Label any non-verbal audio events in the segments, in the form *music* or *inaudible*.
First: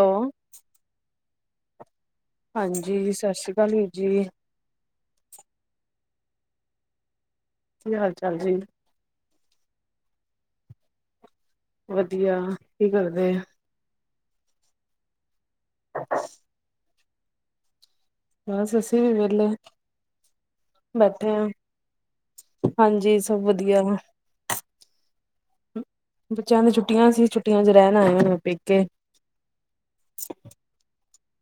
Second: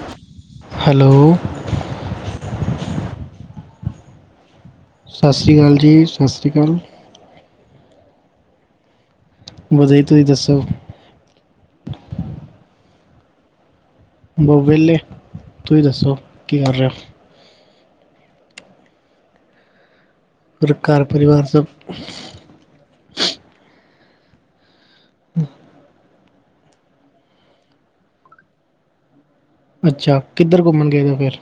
ਹੋ ਹੈਲੋ, ਹਾਂਜੀ। ਸਤਿ ਸ਼੍ਰੀ ਅਕਾਲ ਵੀਰ ਜੀ, ਸਤਿ ਸ਼੍ਰੀ ਅਕਾਲ ਜੀ, ਸਤਿ ਸ਼੍ਰੀ ਅਕਾਲ। ਕੀ ਹਾਲ- ਚਾਲ ਜੀ। ਵਧੀਆ ਜੀ ਤੁਸੀਂ ਦੱਸੋ? ਵਧੀਆ, ਕੀ ਕਰਦੇ? ਬ ਵਿਹਲੇ, ਤੁਸੀਂ ਦੱਸੋ ਕੀ ਕਰ ਰਹੇ ਹੋ? ਬਸ, ਅਸੀਂ ਵੀ ਵਿਹਲੇ। ਪਰ ਘਰ ਬੈਠੇ ਪਰਿਵਾਰ ਹਾਂ ਸਭ ਹਾਂਜੀ ਸਭ ਵਧੀਆ। ਬੱਚਿਆਂ ਦੇ ਛੁੱਟੀਆਂ ਸੀ ਛੁੱਟੀਆ ਚ ਰਹਿਣ ਆਏ ਹੁਨ ਪੇਕੇ। ਅੱਛਾ ਕਿੱਧਰ ਘੁੰਮਣ ਗਏ ਤਾਂ ਫਿਰ?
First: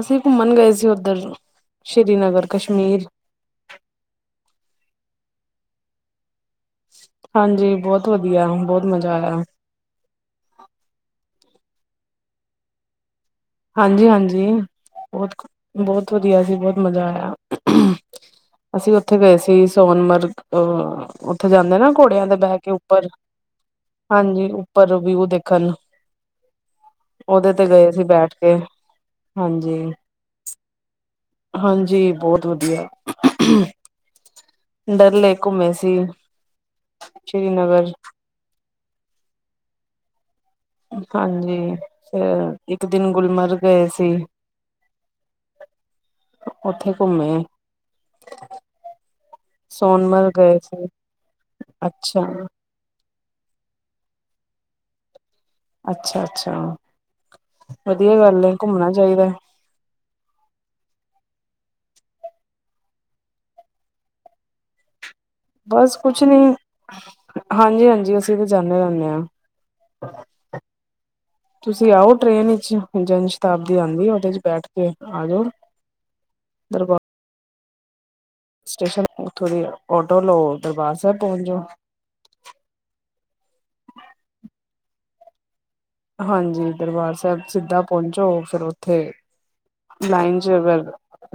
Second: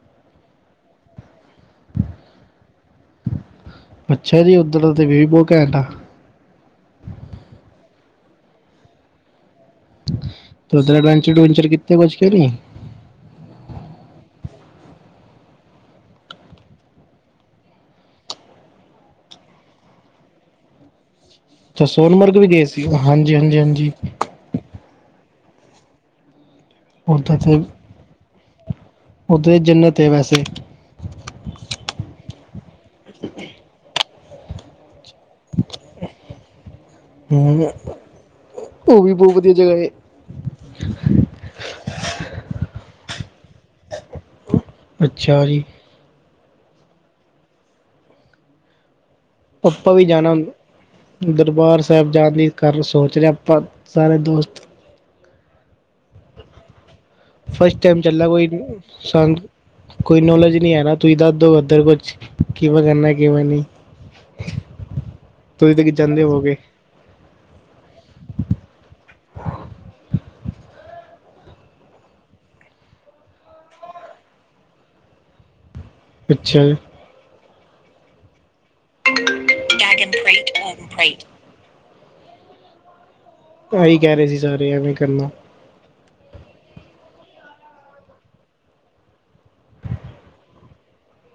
ਅਸੀਂ ਘੁੰਮਣ ਗਏ ਸੀ ਉੱਧਰ, ਸ੍ਰੀਨਗਰ ਕਸ਼ਮੀਰ। ਅੱਛਾ ਜੀ ਉੱਧਰ ਤੇ ਵਿਊ ਬਹੁਤ ਘੈਂਟ ਆ। ਹਾਂਜੀ ਬਹੁਤ ਵਧੀਆ ਬਹੁਤ ਮਜ਼ਾ ਆਇਆ। ਉੱਧਰ ਐਡਵੈਂਚਰ-ਉਡਵੈਂਚਰ ਕਿੱਤੇ ਕੁਛ ਕੇ ਨਹੀ? ਹਾਂਜੀ-ਹਾਂਜੀ ਬਹੁਤ ਬਹੁਤ ਵਧੀਆ ਜੀ ਬਹੁਤ ਮਜ਼ਾ ਆਇਆ। ਅਸੀਂ ਉੱਥੇ ਗਏ ਸੀ ਸੋਨਮਰਗ ਅ ਉੱਥੇ ਜਾਂਦੇ ਅੱਛਾ ਨਾ ਘੋੜਿਆਂ ਦੇ ਸੋਨਮਰਗ ਵੀ ਬਹਿ ਗਏ ਕੇ ਸੀ ਉੱਪਰ, ਹਾਂਜੀ ਹਾਂਜੀ ਹਾਂਜੀ ਹਾਂਜੀ। ਉੱਪਰ ਵਿਊ ਦੇਖਣ, ਉਹਦੇ ਤੇ ਗਏ ਸੀ ਬੈਠ ਕੇ। ਉੱਥੇ ਤਾਂ ਹਾਂਜੀ ਜੰਨਤ ਏ ਵੈਸੇ। ਹਾਂਜੀ ਬਹੁਤ ਵਧੀਆ। ਡਲ ਲੇਕ ਘੁੰਮੇ ਸੀ, ਹਮ, ਸ੍ਰੀਨਗਰ। ਉਹ ਵੀ ਬਹੁਤ ਵਧੀਆ ਜਗ੍ਹਾ ਏ। ਹਾਂਜੀ ਫਿਰ ਇੱਕ ਦਿਨ ਗੁਲਮਰਗ ਗਏ ਸੀ। ਅੱਛਾ ਜੀ। ਉੱਥੇ ਘੁੰਮੇ। ਆਪਾ ਵੀ ਸੋਨਮਰਗ ਜਾਣਾ, ਗਏ ਸੀ ਦਰਬਾਰ ਸਾਹਿਬ ਅੱਛਾ ਜਾਣ ਕੇ ਸੋਚ ਰਹੇ ਆਪਾਂ ਸਾਰੇ ਦੋਸਤ। ਅੱਛਾ-ਅੱਛਾ। ਫਸਟ ਟਾਈਮ ਚੱਲਾ ਕੋਈ, ਚਾਹੀਦਾ ਸੰਗ। ਕੋਈ ਨੌਲੇਜ ਨਹੀਂ ਹੈ ਨਾ ਤੁਸੀਂ ਦੱਸ ਦੋ ਇੱਧਰ ਕੁਛ, ਕਿਵੇਂ ਕਰਨਾ ਕਿਵੇਂ ਨਹੀਂ। ਤੁਸੀਂ ਤਾਂ ਕਿ ਬਸ ਕੁਛ ਜਾਂਦੇ ਨਹੀਂ ਹੋਵੋਗੇ ਹਾਂਜੀ-ਹਾਂਜੀ ਅਸੀਂ ਵੀ ਜਾਨੇ ਰਹਿੰਨੇ ਆ। ਤੁਸੀਂ ਆਓ ਟ੍ਰੇਨ ਵਿੱਚ ਜੰਨ ਸ਼ਤਾਬਦੀ ਆਂਦੀ ਉਹਦੇ ਚ ਬੈਠ ਕੇ ਆ ਜੋ। ਅੱਛਾ ਸਟੇਸ਼ਨ ਉੱਥੋਂ ਦੀ ਆਟੋ ਲਓ ਦਰਬਾਰ ਸਾਹਿਬ ਪਹੁੰਚ ਜਾਓ। ਆਹੀ ਕਹਿ ਰਹੇ ਸੀ ਸਾਰੇ ਜਾਣੇ ਕਰਨਾ। ਹਾਂਜੀ ਦਰਬਾਰ ਸਾਹਿਬ ਸਿੱਧਾ ਪਹੁੰਚੋ ਫਿਰ ਉੱਥੇ, ਲਾਈਨ ਚ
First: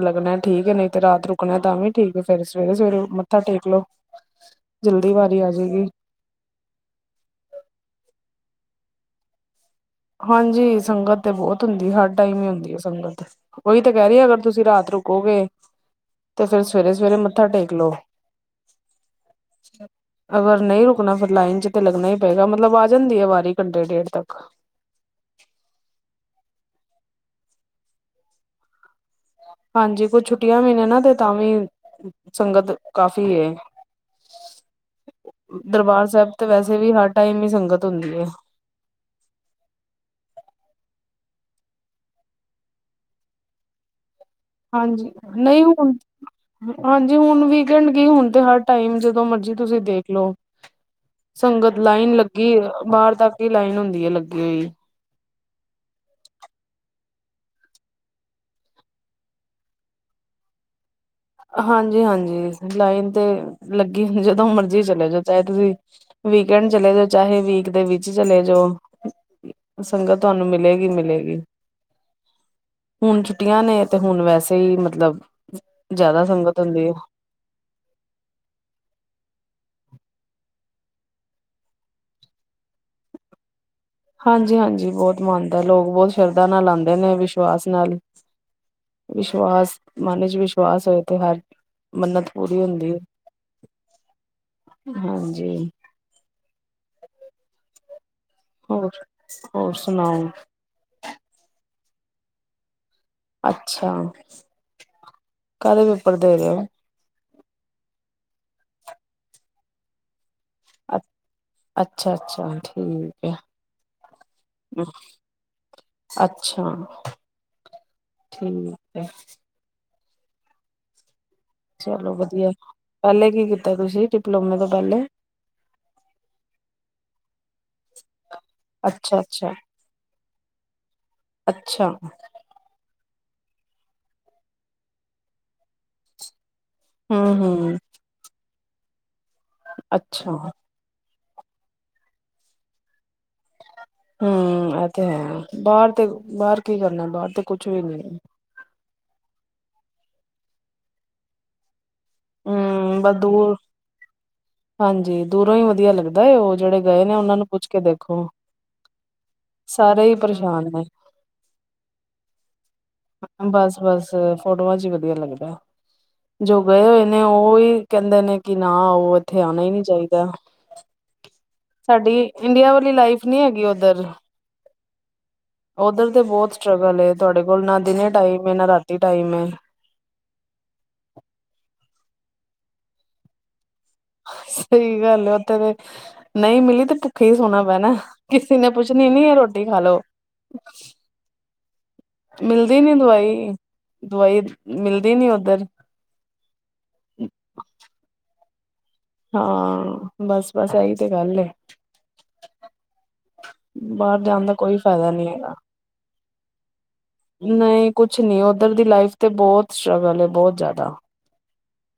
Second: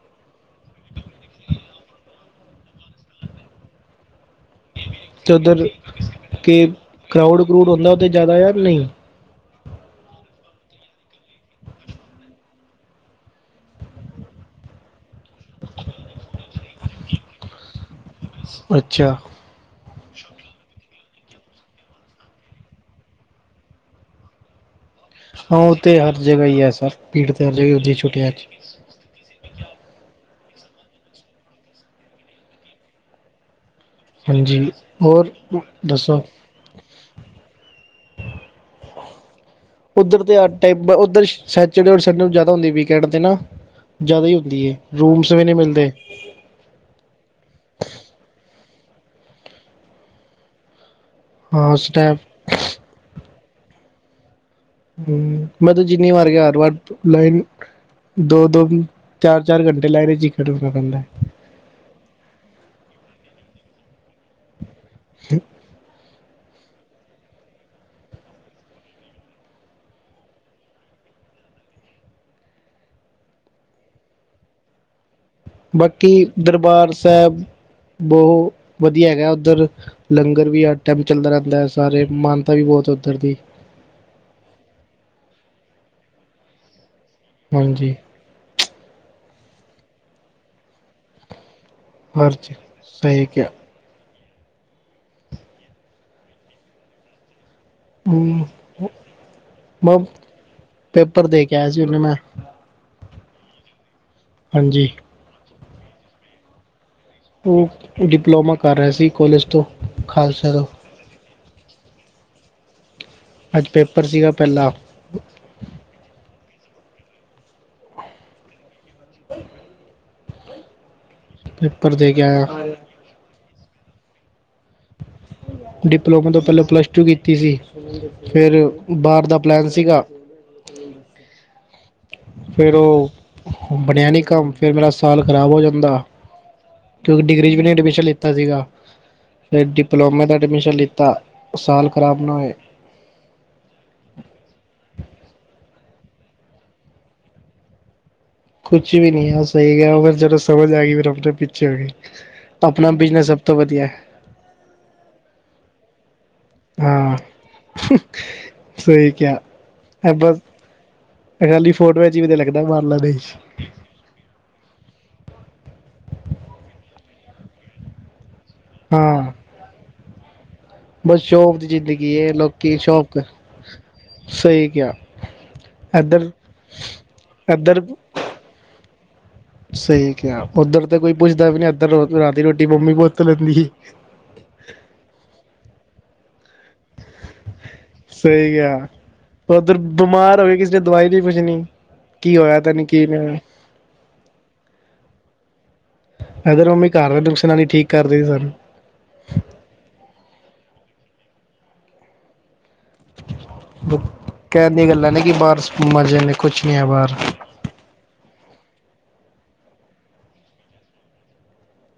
ਲੱਗਣਾ ਠੀਕ ਹੈ ਨਹੀਂ ਤੇ ਰਾਤ ਰੁਕਣਾ ਤਾਂ ਵੀ ਠੀਕ ਹੈ ਫੇਰ ਸਵੇਰੇ ਸਵੇਰੇ ਮੱਥਾ ਟੇਕ ਲੋ। *unintelligible* ਤੇ ਆ ਉੱਧਰ, ਜਾਏਗੀ ਕਿ ਕਰਾਊਡ-ਕਰਾਊਡ ਹੁੰਦਾ ਉਹ ਤਾਂ ਜ਼ਿਆਦਾ ਆ ਨਹੀਂ? ਹਾਂਜੀ ਸੰਗਤ ਤੇ ਬਹੁਤ ਹੁੰਦੀ ਹਰ ਟਾਈਮ ਹੀ ਹੁੰਦੀ ਹੈ ਸੰਗਤ। ਉਹੀ ਤਾਂ ਕਹਿ ਰਹੀ ਅਗਰ ਤੁਸੀਂ ਰਾਤ ਰੁਕੋਗੇ, ਤੇ ਫੇਰ ਸਵੇਰੇ ਸਵੇਰੇ ਮੱਥਾ ਟੇਕ ਲਓ। ਅੱਛਾ *unintelligible* ਅਗਰ ਨਹੀਂ ਰੁਕਣਾ ਫਿਰ ਲਾਈਨ ਚ ਤੇ ਲੱਗਣਾ ਹੀ ਪਏਗਾ ਮਤਲਬ ਆ ਜਾਂਦੀ ਹੈ ਵਾਰੀ ਘੰਟੇ ਡੇਢ ਤੱਕ। ਹਾਂ ਉਥੇ ਹਰ ਜਗ੍ਹਾ ਹੀ ਹੈ ਸਭ ਭੀੜ ਤੇ ਹਰ ਜਗ੍ਹਾ ਹੁੰਦੀ ਛੁੱਟੀਆਂ 'ਚ। ਹਾਂਜੀ ਕੁਝ ਛੁੱਟੀਆਂ ਵੀ ਨੇ ਨਾ ਤੇ ਤਾਂ ਵੀ, ਸੰਗਤ ਕਾਫ਼ੀ ਏ। ਹਾਂਜੀ, ਹੋਰ, ਦਰਬਾਰ ਦੱਸੋ। ਸਾਹਿਬ ਤੇ ਵੈਸੇ ਵੀ ਹਰ ਟਾਈਮ ਹੀ ਸੰਗਤ ਹੁੰਦੀ ਐ। ਉੱਧਰ ਤੇ ਹਰ ਟਾਈਮ ਉਧਰ ਸੈਚਡੇ ਔਰ ਸੰਡੇ ਨੂੰ ਜਿਆਦਾ ਹੁੰਦਾ ਵੀਕਐਂਡ ਤੇ ਨਾ, ਜ਼ਿਆਦਾ ਹੀ ਹੁੰਦੀ ਏ। ਹਾਂਜੀ ਰੂਮਸ ਵੀ ਨਹੀਂ ਮਿਲਦੇ। ਹੁਣ ਹਾਂਜੀ ਹੁਣ ਵੀਕਐਂਡ ਕੀ ਹੁਣ ਤੇ ਹਰ ਟਾਈਮ ਜਦੋਂ ਮਰਜੀ ਤੁਸੀਂ ਦੇਖ ਲੋ। ਹਾਂ ਸੰਗਤ ਲਾਈਨ ਸਟੈਪ ਲੱਗੀ ਬਾਹਰ ਤੱਕ ਹੀ ਲਾਈਨ ਹੁੰਦੀ ਹੈ ਲੱਗੀ ਹੋਈ। ਹੂੰ ਮੈਂ ਤੂੰ ਜਿੰਨੀ ਵਾਰ ਗਿਆ ਹਰ ਵਾਰ, ਲਾਈਨ ਦੋ-ਦੋ, ਚਾਰ-ਚਾਰ ਘੰਟੇ ਲੱਗ ਲਾਈਨ 'ਚ ਹੀ ਖੜਨਾ ਪੈਂਦਾ। ਹਾਂਜੀ-ਹਾਂਜੀ ਲਾਈਨ ਤੇ ਲੱਗੀ ਹੁੰਦੀ ਜਦੋਂ ਮਰਜੀ ਚਲੇ ਜਾਓ ਚਾਹੇ ਤੁਸੀਂ ਵੀਕਐਂਡ ਚਲੇ ਜੋ, ਚਾਹੇ ਵੀਕ ਦੇ ਵਿੱਚ ਚਲੇ ਜਾਓ। ਸੰਗਤ ਤੁਹਾਨੂੰ ਮਿਲੇਗੀ ਹੀ ਮਿਲੇਗੀ ਹੁਣ ਛੁੱਟੀਆਂ ਨੇ, ਤੇ ਹੁਣ ਵੈਸੇ ਹੀ ਮਤਲਬ ਜ਼ਿਆਦਾ ਬਾਕੀ ਸੰਗਤ ਹੁੰਦੀ ਦਰਬਾਰ ਹੈ ਸਾਹਿਬ, ਬਹੁਤ ਵਧੀਆ ਹੈਗਾ ਉੱਧਰ ਲੰਗਰ ਵੀ ਹੱਰ ਟਾਈਮ ਚੱਲਦਾ ਰਹਿੰਦਾ ਹੈ, ਸਾਰੇ ਮਾਨਤਾ ਵੀ ਬਹੁਤ ਹੈ ਉੱਧਰ ਦੀ ਹਾਂਜੀ ਹਾਂਜੀ ਬਹੁਤ ਮਨਦਾ ਲੋਕ, ਬਹੁਤ ਸ਼ਰਧਾ ਨਾਲ ਆਉਂਦੇ ਨੇ, ਵਿਸ਼ਵਾਸ ਹਾਂਜੀ ਨਾਲ ਵਿਸ਼ਵਾਸ, ਮਨ ਚ ਵਿਸ਼ਵਾਸ ਹੋਏ, ਤੇ ਹਰ ਮੰਨਤ ਹਰ ਚੀਜ਼ ਪੂਰੀ ਹੁੰਦੀ ਹੈ ਸਹੀ ਕਿਹਾ ਹਾਂਜੀ ਹਾ *unintelligible* ਹੋਰ ਹੋਰ ਸੁਣਾਓ? ਪੇਪਰ ਦੇ ਕੇ ਆਇਆ ਸੀ ਹੁਣੇ ਮੈਂ। ਅੱਛਾ ਹਾਂਜੀ ਕਾਹਦੇ ਪੇਪਰ ਦੇ ਰਹੇ ਔ। ਉਹ ਡਿਪਲੋਮਾ ਕਰ ਰਿਹਾ ਸੀ, ਕੋਲਜ ਤੋਂ, ਖਾਲਸਾ ਤੋਂ ਅ ਅੱਛਾ ਅੱਛਾ ਠੀਕ ਐ ਅੱਜ ਪੇਪਰ ਸੀਗਾ ਪਹਿਲਾ ਅੱਛਾ ਠੀਕ ਹੈ ਪੇਪਰ ਦੇ ਚਲੋ ਕੇ ਵਧੀਆ, ਆਇਆ ਪਹਿਲੇ ਕੀ ਕੀਤਾ ਤੁਸੀਂ, ਡਿਪਲੋਮੇ ਤੋਂ ਪਹਿਲੇ ਡਿਪਲੋਮਾ ਤੋਂ ਪਹਿਲਾਂ ਪਲੱਸ ਟੂ ਕੀਤੀ ਸੀ, ਫਿਰ ਅੱਛਾ ਬਾਹਰ ਦਾ ਅੱਛਾ ਪਲੈਨ ਸੀਗਾ ਅੱਛਾ ਫੇਰ ਉਹ ਬਣਿਆ ਨੀ ਕੰਮ, ਫੇਰ ਮੇਰਾ ਸਾਲ ਖ਼ਰਾਬ ਹੋ ਜਾਂਦਾ ਕਿਉਂਕਿ ਹਮ ਡਿਗਰੀ ਚ ਵੀ ਨਹੀਂ ਹਮ ਅਡਮਿਸ਼ਨ ਲਿੱਤਾ ਸੀਗਾ, ਫਿਰ ਡਿਪਲੋਮੇ ਦਾ ਅੱਛਾ ਐਡਮਿਸ਼ਨ ਲਿੱਤਾ। ਉਸ ਸਾਲ ਖਰਾਬ ਨਾ ਹੋਏ। ਹੂ, ਇਹ ਤੇ ਹੈ, ਬਾਹਰ ਤੇ ਬਾਹਰ ਕੀ ਕਰਨਾ, ਬਾਹਰ ਤੇ ਕੁਛ ਵੀ ਨੀ। ਕੁਛ ਵੀ ਨਹੀਂ ਆ ਸਹੀ ਗਿਆ ਫਿਰ ਜਦੋਂ ਸਮਝ ਆ ਗਈ, ਫਿਰ ਡਾਕਟਰ ਪਿੱਛੇ ਹੋ ਗਏ ਆਪਣਾ ਹਮ ਬਸ ਬਿਜਨਸ ਸਭ ਤੋਂ, ਦੂਰ ਵਧੀਆ ਹਾਂਜੀ, ਦੂਰੋਂ ਹੀ ਵਧੀਆ ਲੱਗਦਾ, ਉਹ ਜਿਹੜੇ ਗਏ ਨੇ ਹਾਂ ਉਹਨਾਂ ਨੂੰ, ਪੁੱਛ ਕੇ ਦੇਖੋ ਸਹੀ ਕਿਆ ਸਾਰੇ ਹੀ ਅ ਪਰੇਸ਼ਾਨ ਨੇ ਇਹਨਾਂ ਦੀ ਫੋਟ ਚ ਅਜੀਬ ਜਯਾ ਲੱਗਦਾ, ਬਾਰਲਾ ਦੇਸ਼ ਬਸ ਫੋਟੋਆਂ ਚ ਹੀ ਵਧੀਆ ਲੱਗਦਾ, ਜੋ ਗਏ ਹੋਏ ਨੇ ਉਹਹੀ ਕਹਿੰਦੇ ਨੇ ਕਿ ਨਾ ਆਓ, ਹਾਂ ਇੱਥੇ ਆਉਣਾ ਹੀ ਨਹੀਂ ਚਾਹੀਦਾ ਬਸ ਸ਼ੌਕ ਦੀ ਸਾਡੀ ਜ਼ਿੰਦਗੀ ਹੈ, ਇੰਡੀਆ ਲੋਕੀ ਵਾਲੀ ਸ਼ੌਕ ਲਾਈਫ ਨਹੀਂ ਹੈਗੀ ਸਹੀ ਕਿਆ ਉਧਰ ਤੇ ਬਹੁਤ ਸਟਰਗਲ ਏ, ਤੁਹਾਡੇ ਕੋਲ ਨਾ ਇੱਧਰ ਦਿਨੇ ਟਾਈਮ ਐ, ਨਾ ਰਾਤੀ ਟਾਈਮ ਐ ਸਹੀ ਕਿਹਾ, ਉੱਧਰ ਤਾਂ ਕੋਈ ਪੁੱਛਦਾ ਵੀ ਨੀ, ਇੱਧਰ ਰਾਤੀ ਰੋਟੀ ਮੰਮੀ ਪੁੁਤ ਲੈਂਦੀ ਸੀ ਸਹੀ ਗੱਲ, ਉੱਥਰ ਨਹੀਂ ਮਿਲੀ, ਤੇ ਭੁੱਖੇ ਹੀ ਸੋਹਣਾ ਪੈਣਾ ਸਹੀ ਕਿਸੀ ਨੇ ਕਿਹਾ ਪੁੱਛਣੀ ਨੀ ਹੈ, ਰੋਟੀ ਉੱਧਰ ਖਾ ਲਓ ਬਿਮਾਰ ਹੋਵੇ ਕਿਸੇ ਨੇ ਦਵਾਈ ਨੀ ਪੁੱਛਣੀ। ਕੀ ਹੋਇਆ ਮਿਲਦੀ ਤੈਨੂੰ ਨੀ ਕੀ ਦਵਾਈ, ਹੋਇਆ ਦਵਾਈ ਮਿਲਦੀ ਨੀ ਉੱਧਰ ਇੱਧਰ ਮੰਮੀ ਘਾਰ ਹੋਏ, ਤੇ ਉਸ ਨਾਲ ਹੀ ਠੀਕ ਕਰਦੇ ਸੀ ਸਾਨੂੰ ਹਾਂ ਬਸ ਬਸ, ਆਈ ਤੇ ਗੱਲ ਹੈ ਬਾਹਰ ਜਾਣ ਦਾ ਕਹਿਣ ਕੋਈ ਦੀਆਂ ਗੱਲਾਂ ਫਾਇਦਾ ਨੇ ਨਹੀਂ ਕਿ ਹੈਗਾ ਬਾਹਰ ਮਜ਼ੇ ਨੇ ਕੁਛ ਨਹੀਂ ਆ ਬਾਹਾਰ ਨਹੀਂ ਕੁਛ ਨੀ, ਉੱਧਰ ਦੀ ਲਾਈਫ ਤੇ ਬਹੁਤ ਸਟਰਗਲ ਐ, ਬਹੁਤ ਜ਼ਿਆਦਾ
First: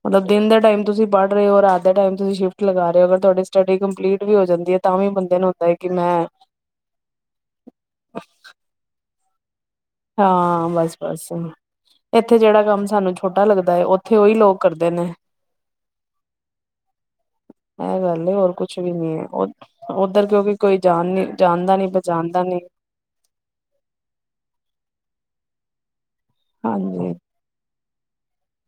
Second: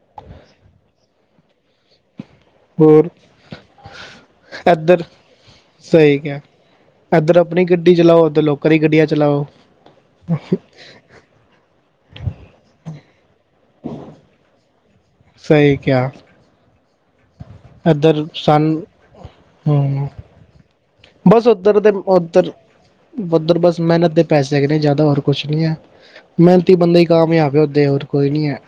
ਮਤਲਬ ਦਿਨ ਦੇ ਟਾਈਮ ਤੁਸੀਂ ਪੜ੍ਹ ਰਹੇ ਹੋ, ਰਾਤ ਦੇ ਟਾਈਮ ਤੁਸੀਂ ਸ਼ਿਫਟ ਲਗਾ ਰਹੇ ਹੋ, ਹੋਰ ਅਗਰ ਤੁਹਾਡੀ ਸਟੱਡੀ ਕੰਪਲੀਟ ਵੀ ਹੋ ਜਾਂਦੀ ਹੈ, ਤਾਂ ਇੱਧਰ ਵੀ ਬੰਦੇ ਨੂੰ ਹੁੰਦਾ ਹੈ ਕਿ ਸਹੀ ਮੈਂ ਕਿਹਾ ਇੱਧਰ ਆਪਣੀ ਗੱਡੀ ਚਲਾਓ, ਉਧਰ ਲੋਕਾਂ ਦੀ ਗੱਡੀਆਂ ਚਲਾਓ ਹਾਂ ਬਸ ਬਸ ਇੱਥੇ ਜਿਹੜਾ ਕੰਮ ਸਾਨੂੰ ਛੋਟਾ ਲੱਗਦਾ ਹੈ, ਉੱਥੇ ਉਹੀ ਲੋਕ ਕਰਦੇ ਨੇ ਸਹੀ ਕੇਹਾ ਆਹ ਗੱਲ ਏ, ਹੋਰ ਸਨ ਕੁਛ ਵੀ ਨੀ ਹੈ, ਉਧ ਹੂੰ ਉੱਧਰ ਕਿਉਂਕਿ ਕੋਈ ਜਾਣ ਨੀ ਬਸ ਜਾਣਦਾ ਉੱਧਰ ਨੀ ਦੇ ਪਚਾਣਦਾ ਉੱਧਰ ਨੀ। ਉੱਧਰ ਬਸ ਮਿਹਨਤ ਦੇ ਪੈਸੇ ਹੈਗੇ ਨੇ ਜ਼ਿਆਦਾ ਹੋਰ ਕੁਛ ਨੀ ਹੈ ਮਿਹਨਤੀ ਬੰਦੇ ਹੀ ਹਾਂਜੀ ਕਾਮਯਾਬ ਹੈ ਉਦੇ ਹੋਰ ਕੋਈ ਨੀ ਹੈ।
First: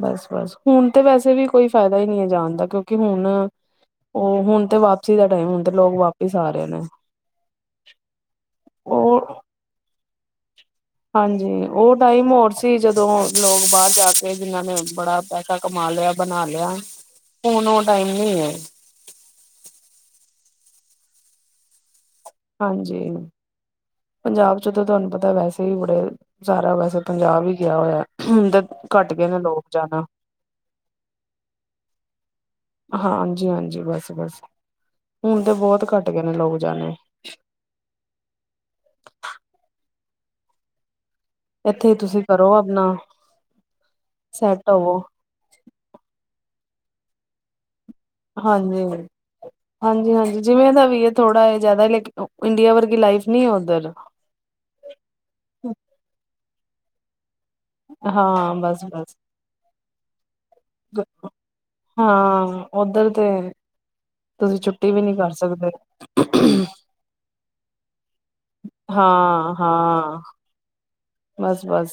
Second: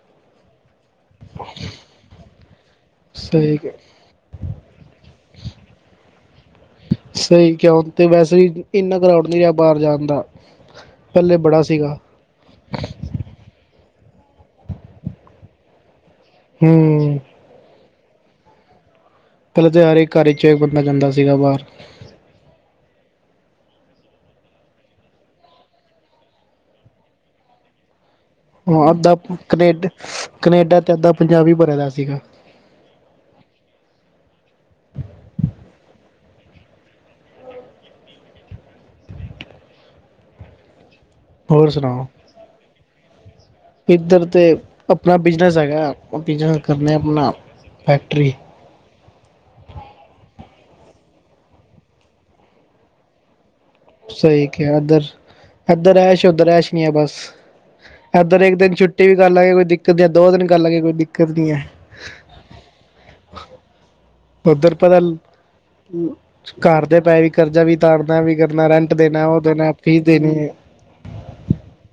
ਬਸ ਬਸ ਹੁਣ ਤੇ ਵੈਸੇ ਵੀ ਕੋਈ ਫਾਇਦਾ ਹੀ ਨਹੀਂ ਹੈ ਜਾਣ ਦਾ ਕਿਉਂਕਿ ਕਿ ਹੁਣ ਸਹੀ ਉਹ ਹੁਣ ਤੇ ਵਾਪਸੀ ਦਾ ਟਾਈਮ ਹੁਣ ਤੇ ਲੋਕ ਵਾਪਿਸ ਆ ਰਹੇ ਨੇ। ਸਹੀ ਕਿਉਂ ਤੇ ਵੈਸੇ ਵੀ ਇੰਨਾ ਕਰਾਊਡ ਉਹ ਨਹੀਂ ਰਿਹਾ ਬਾਹਰ ਜਾਣ ਦਾ। ਪਹਿਲੇ ਬੜਾ ਹਾਂਜੀ ਸੀਗਾ ਉਹ ਟਾਈਮ ਹੋਰ ਸੀ ਜਦੋਂ ਲੋਕ ਬਾਹਰ ਜਾ ਕੇ ਜਿੰਨਾਂ ਨੇ ਬੜਾ ਪੈਸਾ ਕਮਾ ਲਿਆ ਬਣਾ ਲਿਆ। ਹੂੰ ਹੁਣ ਉਹ ਟਾਈਮ ਨਹੀਂ ਏ। ਪਹਿਲਾਂ ਤਾਂ ਹਰ ਇੱਕ ਘਰ ਚ ਬੰਦਾ ਜਾਂਦਾ ਸੀਗਾ ਬਾਹਰ। ਹਾਂਜੀ। ਪੰਜਾਬ ਜਦੋਂ ਤੁਹਾਨੂੰ ਪਤਾ ਵੈਸੇ ਵੀ ਬੜੇ ਸਾਰਾ ਵੈਸੇ ਪੰਜਾਬ ਹੀ ਗਿਆ ਹੋਇਆ। ਹੁਣ ਤਾਂ ਹਾਂ ਘੱਟ ਅੱਧਾ ਗਏ ਨੇ ਲੋਕ ਕਨੇਡਾ ਜਾਣਾ। ਕਨੇਡਾ ਤੇ ਅੱਧਾ ਪੰਜਾਬੀ ਭਰਿਆ ਸੀਗਾ। ਹਾਂ ਹਾਂਜੀ ਹਾਂਜੀ ਬਸ ਬਸ ਹੁਣ ਤਾਂ ਬਹੁਤ ਘੱਟ ਗਏ ਨੇ ਲੋਕ ਜਾਣਾ। ਹੋਰ ਇੱਥੇ ਸੁਣਾਓ ਤੁਸੀ ਕਰੋ ਆਪਣਾ ਇੱਧਰ ਤੇ ਸੈਟ ਹੋਵੋ ਆਪਣਾ ਬਿਜਨਸ ਹੈਗੇ ਕਰਨੇ ਆ ਆਪਣਾ ਫੈਕਟਰੀ। ਹਾਂਜੀ। ਹਾਂਜੀ ਹਾਂਜੀ ਜਿਵੇਂ ਦਾ ਵੀ ਹੈ ਥੋੜਾ ਇਹ ਜ਼ਿਆਦਾ ਲੇਕਿਨ ਇੰਡੀਆ ਵਰਗੀ ਲਾਈਫ ਨਈ ਏ ਉੱਧਰ। ਸਹੀ ਕਿਹਾ ਇੱਧਰ ਇੱਧਰ ਐਸ਼ ਉੱਧਰ ਐਸ਼ ਨਹੀ ਹੈ ਬਸ। ਇੱਧਰ ਇੱਕ ਹਾਂ ਦਿਨ ਬਸ ਛੁੱਟੀ ਵੀ ਬਸ ਕਰ ਲਾਂਗੇ ਕੋਈ ਦਿੱਕਤ ਨਹੀਂ ਹੈ ਦੋ ਦਿਨ ਕਰ ਲਾਂਗੇ ਕੋਈ ਦਿੱਕਤ ਨੀ ਹੈ। ਹਾਂ ਉਧਰ ਤੇ ਤੁਸੀਂ ਉੱਧਰ ਛੁੱਟੀ ਪਤਾ ਵੀ ਨਹੀਂ ਕਰ ਸਕਦੇ। ਘਰ ਦੇ ਪੈ ਵੀ ਕਰਜ਼ਾ ਵੀ ਤਾਰਨਾ ਵੀ ਕਰਨਾ ਰਹਦਾ। ਦੇਣਾ ਉਹ ਹਾਂ ਦੇਣਾ ਫੀਸ ਹਾਂ ਦੇਣੀ ਏ। ਬਸ ਬਸ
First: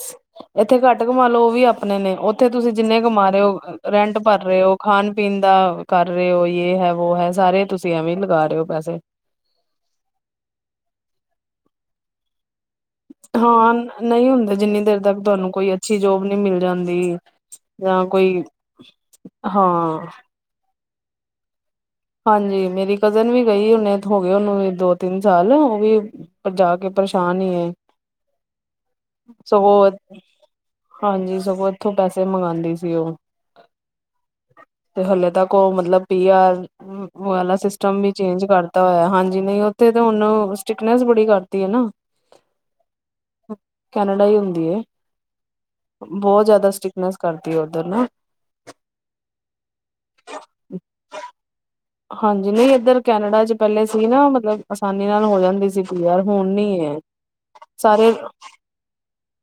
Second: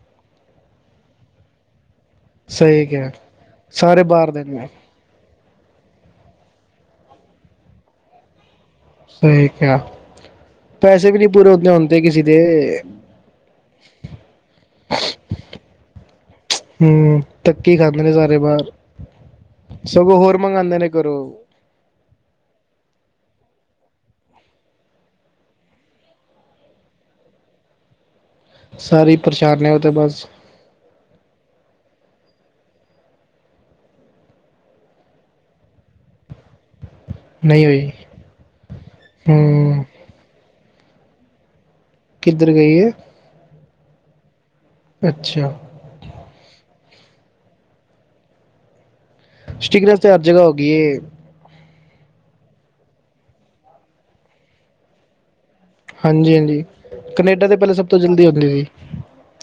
ਇੱਥੇ ਘੱਟ ਘਮਾ ਲੋ ਉਹ ਵੀ ਆਪਣੇ ਨੇ। ਉੱਥੇ ਤੁਸੀ ਸਹੀ ਜਿੰਨੇ ਕਿਹਾ ਕਮਾ ਰਹੇ ਹੋ ਸਾਰੇ ਰੈਂਟ ਬਾਹਰ ਭਰ ਦੇ ਰਹੇ ਨੇ ਹੋ ਖਾਣ ਪੀਣ ਦਾ ਕਰ ਰਹੇ ਹੋ ਯੇਹ ਹੈ ਵੋ ਹੈ ਸਾਰੇ ਤੁਸੀਂ ਐਵੇਂ ਲਗਾ ਰਹੇ ਹੋ ਪੈਸੇ। ਸਹੀ ਕਿਆ ਪੈਸੇ ਵੀ ਨਹੀਂ ਪੂਰੇ ਉਤਣੇ ਹੁੰਦੇ ਕਿਸੀ ਦੇ। ਹਾਂ ਨਈ ਹੁੰਦੇ ਜਿੰਨੀ ਦੇਰ ਤੱਕ ਤੁਹਾਨੂੰ ਕੋਈ ਅੱਛੀ ਜੋਬ ਨਹੀਂ ਮਿਲ ਜਾਂਦੀ। ਹਮ ਧੱਕੀ ਖਾਂਦੇ ਜਾਂ ਨੇ ਸਾਰੇ ਕੋਈ ਬਾਹਰ। ਹਾਂ। ਮੈਂ ਅੰ ਨੇ ਕਰੋ ਹਾਂਜੀ ਮੇਰੀ ਕਜ਼ਨ ਵੀ ਗਈ ਉਹਨੇ ਹੋ ਗਏ ਉਹਨੂੰ ਦੋ ਤਿੰਨ ਸਾਲ ਉਹ ਵੀ। ਪਰ ਜਾ ਕੇ ਪਰੇਸ਼ਾਨ ਹੀ ਏ। ਸਾਰੇ ਈ ਪਰੇਸ਼ਾਨ ਨੇ ਉਹ ਤੇ ਬਸ। ਹਾਂਜੀ ਸਗੋਂ ਇੱਥੋਂ ਪੈਸੇ ਮੰਗਵਾਉਂਦੀ ਸੀ ਉਹ। ਤੇ ਹਲੇ ਤੱਕ ਉਹ ਮਤਲਬ ਪੀ ਆਰ ਉਹ ਵਾਲਾ ਨਹੀਂ ਹੋਈ ਸਿਸਟਮ ਵੀ ਚੇਂਜ ਕਰਤਾ ਹੋਇਆ ਹਾਂਜੀ ਨਹੀਂ ਹੂੰ ਉੱਥੇ ਹੁਣ ਸਟਿਕਨੈਸ ਬੜੀ ਕਰਤੀ ਏ ਨਾ। ਕਿੱਧਰ ਗਈ ਏ। ਕੈਨੇਡਾ ਹੀ ਹੁੰਦੀ ਏ। ਅੱਛਾ। ਬਹੁਤ ਜ਼ਿਆਦਾ ਸਟਿਕਨੈਸ ਕਰਦੀ ਹੈ ਉੱਧਰ ਨਾ। ਸਟ੍ਰਿਕਨੈੱਸ ਤੇ ਹਰ ਜਗ੍ਹਾ ਹੋ ਗਈ ਏ। ਹਾਂਜੀ ਨਹੀਂ ਇੱਧਰ ਕੈਨੇਡਾ ਚ ਪਹਿਲੇ ਸੀ ਨਾ ਮਤਲਬ ਆਸਾਨੀ ਨਾਲ ਹੋ ਜਾਂਦੀ ਸੀ। ਯਾਰ ਹਾਂਜੀ ਹੁਣ ਹਾਂਜੀ ਨੀ ਏ ਕਨੇਡਾ ਤੇ ਪਹਿਲੇ ਸਭ ਤੋਂ ਸਾਰੇ ਜਲਦੀ ਹੁੰਦੀ ਸੀ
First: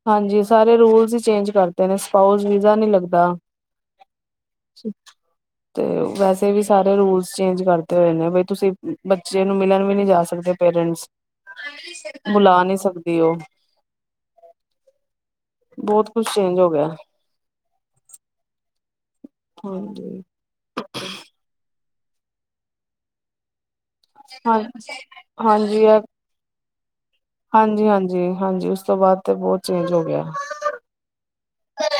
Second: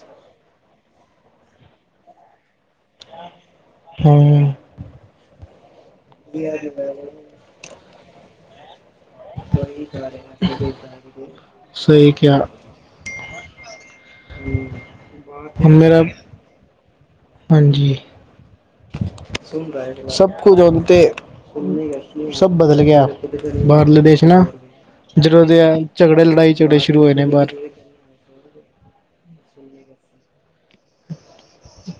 ਹਾਂਜੀ ਸਾਰੇ ਰੂਲਸ ਹੀ ਚੇਂਜ ਕਰਤੇ ਨੇ ਸਪਾਊਸ ਵੀਜ਼ਾ ਨੀ ਲੱਗਦਾ। ਹੂੰ ਤੇ ਵੈਸੇ ਵੀ ਐਸਸਚੇਂਜ ਕਰਤੇ ਹੋਏ ਨੇ ਤੁਸੀ ਬੱਚੇ ਨੂੰ ਮਿਲਣ ਵੀ ਨੀ ਜਾ ਸਕਦੇ ਪੇਰੇਂਟਸ। ਸਹੀ ਕਿਹਾ ਬੁਲਾ ਨਹੀ ਸਕਦੀ ਉਹ। ਮੇਰਾ ਬਹੁਤ ਕੁਛ ਚੇਂਜ ਹੋ ਗਿਆ ਹਾਂਜੀ ਹਾਂਜੀ ਸਭ ਕੁਝ ਹੁਣ ਤੇ ਸਭ ਬਦਲ ਗਿਆ। ਬਾਹਰਲੇ ਦੇਸ਼ ਹਨਾ ਹਾਂ ਜਦੋਂ ਦੇ ਆ ਹਾਂਜੀ ਇਹ ਝਗੜੇ ਲੜਾਈ- ਝਗੜੇ ਸ਼ੁਰੂ ਹੋਏ ਨੇ ਬਾਹਰ। ਹਾਂਜੀ ਹਾਂਜੀ ਹਾਂਜੀ ਉਸ ਤੋਂ ਬਾਅਦ ਤੇ ਬਹੁਤ ਚੇਂਜ ਹੋ ਗਿਆ।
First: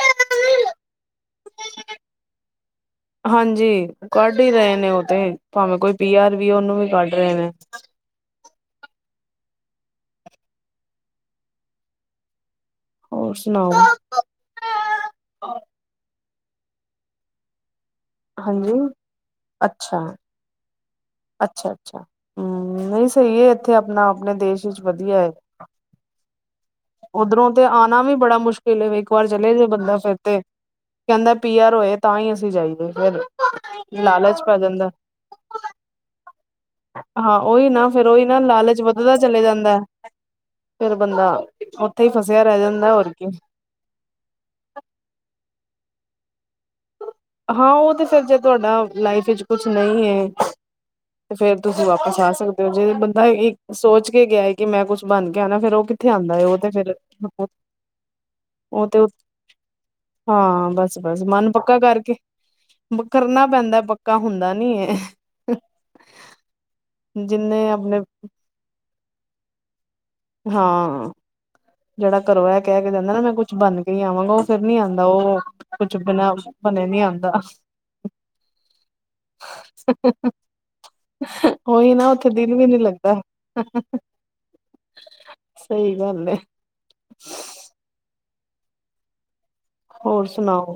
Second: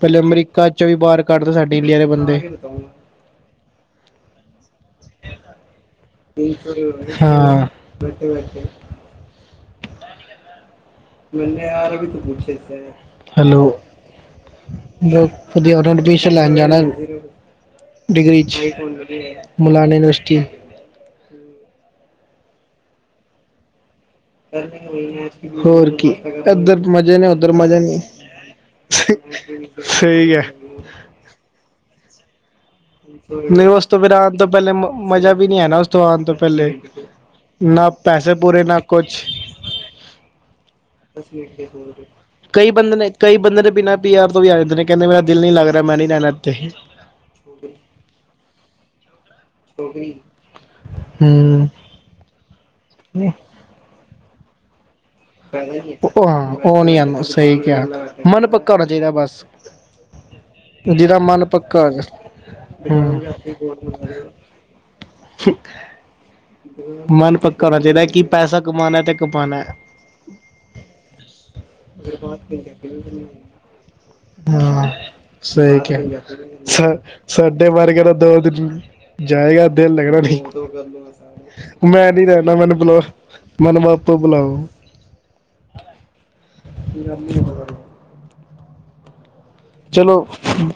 ਪਹਿਲੇ ਅਮਰੀਕਾ ਚ ਵੀ ਬਾਹਰ ਕੱਢਦਾ ਸਾਡੇ ਇੰਡੀਆ ਦੇ ਬੰਦੇ ਹਾਂਜੀ ਕੱਢ ਹੀ ਰਹੇ ਨੇ ਉਹ ਤੇ ਭਾਵੇਂ ਕੋਈ ਪੀ -ਆਰ ਵੀ ਉਹਨੂੰ ਵੀ ਕੱਢ ਰਹੇ ਨੇ। ਹਾਂ, ਨੇ ਆਰ ਵੀ ਹੋਰ ਹੈਲੋ ਸੁਣਾਓ। ਵਧੀਆ ਉਹਨੂੰ ਐਡਮਿਸ਼ਨ ਲੈਣ ਜਾਣਾ ਡਿਗਰੀ ਹਾਂਜੀ ਮੁਲਾਨਾ ਅੱਛਾ ਯੂਨੀਵਰਸਿਟੀ ਅੱਛਾ ਅੱਛਾ ਹੂੰ ਨਹੀਂ ਸਹੀ ਐ ਇੱਥੇ ਆਪਣਾ- ਆਪਣੇ ਦੇਸ਼ ਵਿੱਚ ਵਧੀਆ ਏੈ ਹੋਰ ਕੀ ਇੱਧਰ ਮਜ਼ੇ ਨੇ ਉੱਧਰੋਂ ਉੱਧਰ ਤੇ ਮਜ਼ੇ ਆਉਣਾ ਨਹੀਂ ਵੀ ਬੜਾ ਮੁਸ਼ਕਲ। ਵਲੇ ਇੱਕ ਵਾਰ ਚਲੇ ਜੇ ਬੰਦਾ ਫਿਰ ਸਹੀ ਤੇ ਹੈ ਕਹਿੰਦਾ ਪੀ- ਆਰ ਹੋਏ ਤਾਂ ਹੀ ਅਸੀਂ ਜਾਈਏ। ਫਿਰ ਨਹੀਂ ਉਸ ਤੋਂ ਫੇਰ ਆਉਣ ਲਾਲਚ ਤੋਂ ਪੈ ਪਹਿਲੇ ਜਾਂਦਾ। ਮਜ਼ਾ ਵੀ ਨਹੀਂ ਆਉਣਾ ਥੋਂ ਆਉਣ ਤੋਂ ਪਹਿਲੇ ਹਾਂ ਉਹੀ ਨਾ ਫੇਰ ਉਹੀ ਪੈਸੇ ਪੂਰੇ ਨਾ ਲਾਲਚ ਵੱਧਦਾ ਕੁਛ ਚਲੇ ਜਾਂਦਾ ਫੇਰ ਬੰਦਾ ਉੱਥੇ ਹੀ ਫਸਿਆ ਰਹਿ ਕਈ ਜਾਂਦਾ ਬੰਦੇ ਹੋਰ ਨੇ ਕੀ ਕਈ ਬੰਦੇ ਦੇ ਬਿਨਾਂ ਯਾਰ ਤੋਂ ਵੀ ਆ ਜਾਂਦੇ ਕਹਿੰਦੇ ਮੇਰਾ ਦਿਲ ਨੀ ਲਗਦਾ ਹਾ ਮੈਂ ਨੀ ਰਹਿਣਾ ਇੱਥੇ, ਹਾਂ ਉਹ ਤੇ ਫਿਰ ਜੇ ਤੁਹਾਡਾ ਲਾਈਫ ਵਿੱਚ ਕੁਛ ਨਹੀਂ ਹੈ ਤੇ ਫੇਰ ਹੂੰ ਤੁਸੀਂ ਵਾਪਿਸ ਆ ਸਕਦੇ ਹੋ ਜੇ ਬੰਦਾ ਇੱਕ ਸੋਚ ਕੇ ਗਿਆ। ਕਿ ਮੈਂ ਕੁਛ ਬਣ ਕੇ ਆ ਨਾ ਫੇਿਰ ਉਹ ਕਿੱਥੇ ਆਉਂਦਾ ਹੈ ਹਾਂ ਉਹ ਤੇ ਫਿਰ ਨੀ ਆਂਦਾ ਸਹੀ ਕਿਹਾ ਮਨ ਪੱਕਾ ਹੋਣਾ ਉਹ ਤੇ ਚਾਹੀਦਾ ਬਸ ਹਾਂ ਬਸ ਬਸ ਮਨ ਪੱਕਾ ਕਰਕੇ, ਹੂੰ ਕਰਨਾ ਪੈਂਦਾ ਪੱਕਾ ਹੁੰਦਾ ਨੀ, ਮਨ ਪੱਕਾ ਜਿੰਨੇ ਹੋਣਾ ਆਪਣੇ ਚਾਹੀਦਾ ਕਿ ਪੈਸਾ ਕਮਾਾਉਣਾ ਤੇ ਕਮਾਉਣਾ ਹਾਂ, ਜਿਹੜਾ ਘਰੋਂ ਹੈ ਕਹਿ ਕੇ ਜਾਂਦਾ ਨਾ ਮੈਂ ਕੁਛ ਬਨ ਕੇ ਹੀ ਆਵਾਂਗਾ ਉਹ ਫਰ ਨੀ ਹਾਂ ਆਉਂਦਾ ਉਹ ਸਹੀ ਕੁੱਛ ਕਿਹਾ ਬਿਨਾਂ ਬਣੇ ਨੀ ਆਉਂਦਾ ਸਾਡੇ ਮਰ ਗ ਤਾਂ ਦੋ ਦਿਨ ਜਾਏਗਾ ਦਿਲ ਲੱਗਣਾ ਨੀ ਉਹੀ ਨਾ ਮੈਂ ਨੀ ਉੱਥੇ ਰਹਿਣਾ ਦਿਲ ਵੀ ਮੈਨੂੰ ਨੀ ਬੁਲਾ ਲੱਗਦਾ ਮੈਨੂੰ *unintelligible* ਬੁਲਾਓ। ਸਹੀ ਗੱਲ ਹੈਏ *inaudible* ਚਲੋ ਹੋਰ ਸੁਣਾਓ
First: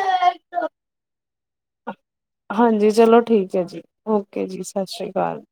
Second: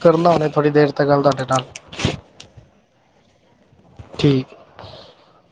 ਕਰਨਾ ਹੇ ਥੋੜ੍ਹੀ ਦੇਰ ਤ ਗੱਲ ਤੁਹਾਡੇ ਨਾਲ ਹਾਂਜੀ ਚਲੋ ਠੀਕ ਹੈ ਜੀ ਠੀਕ ਓਕੇ ਜੀ ਸਤਿ ਸ਼੍ਰੀ ਅਕਾਲ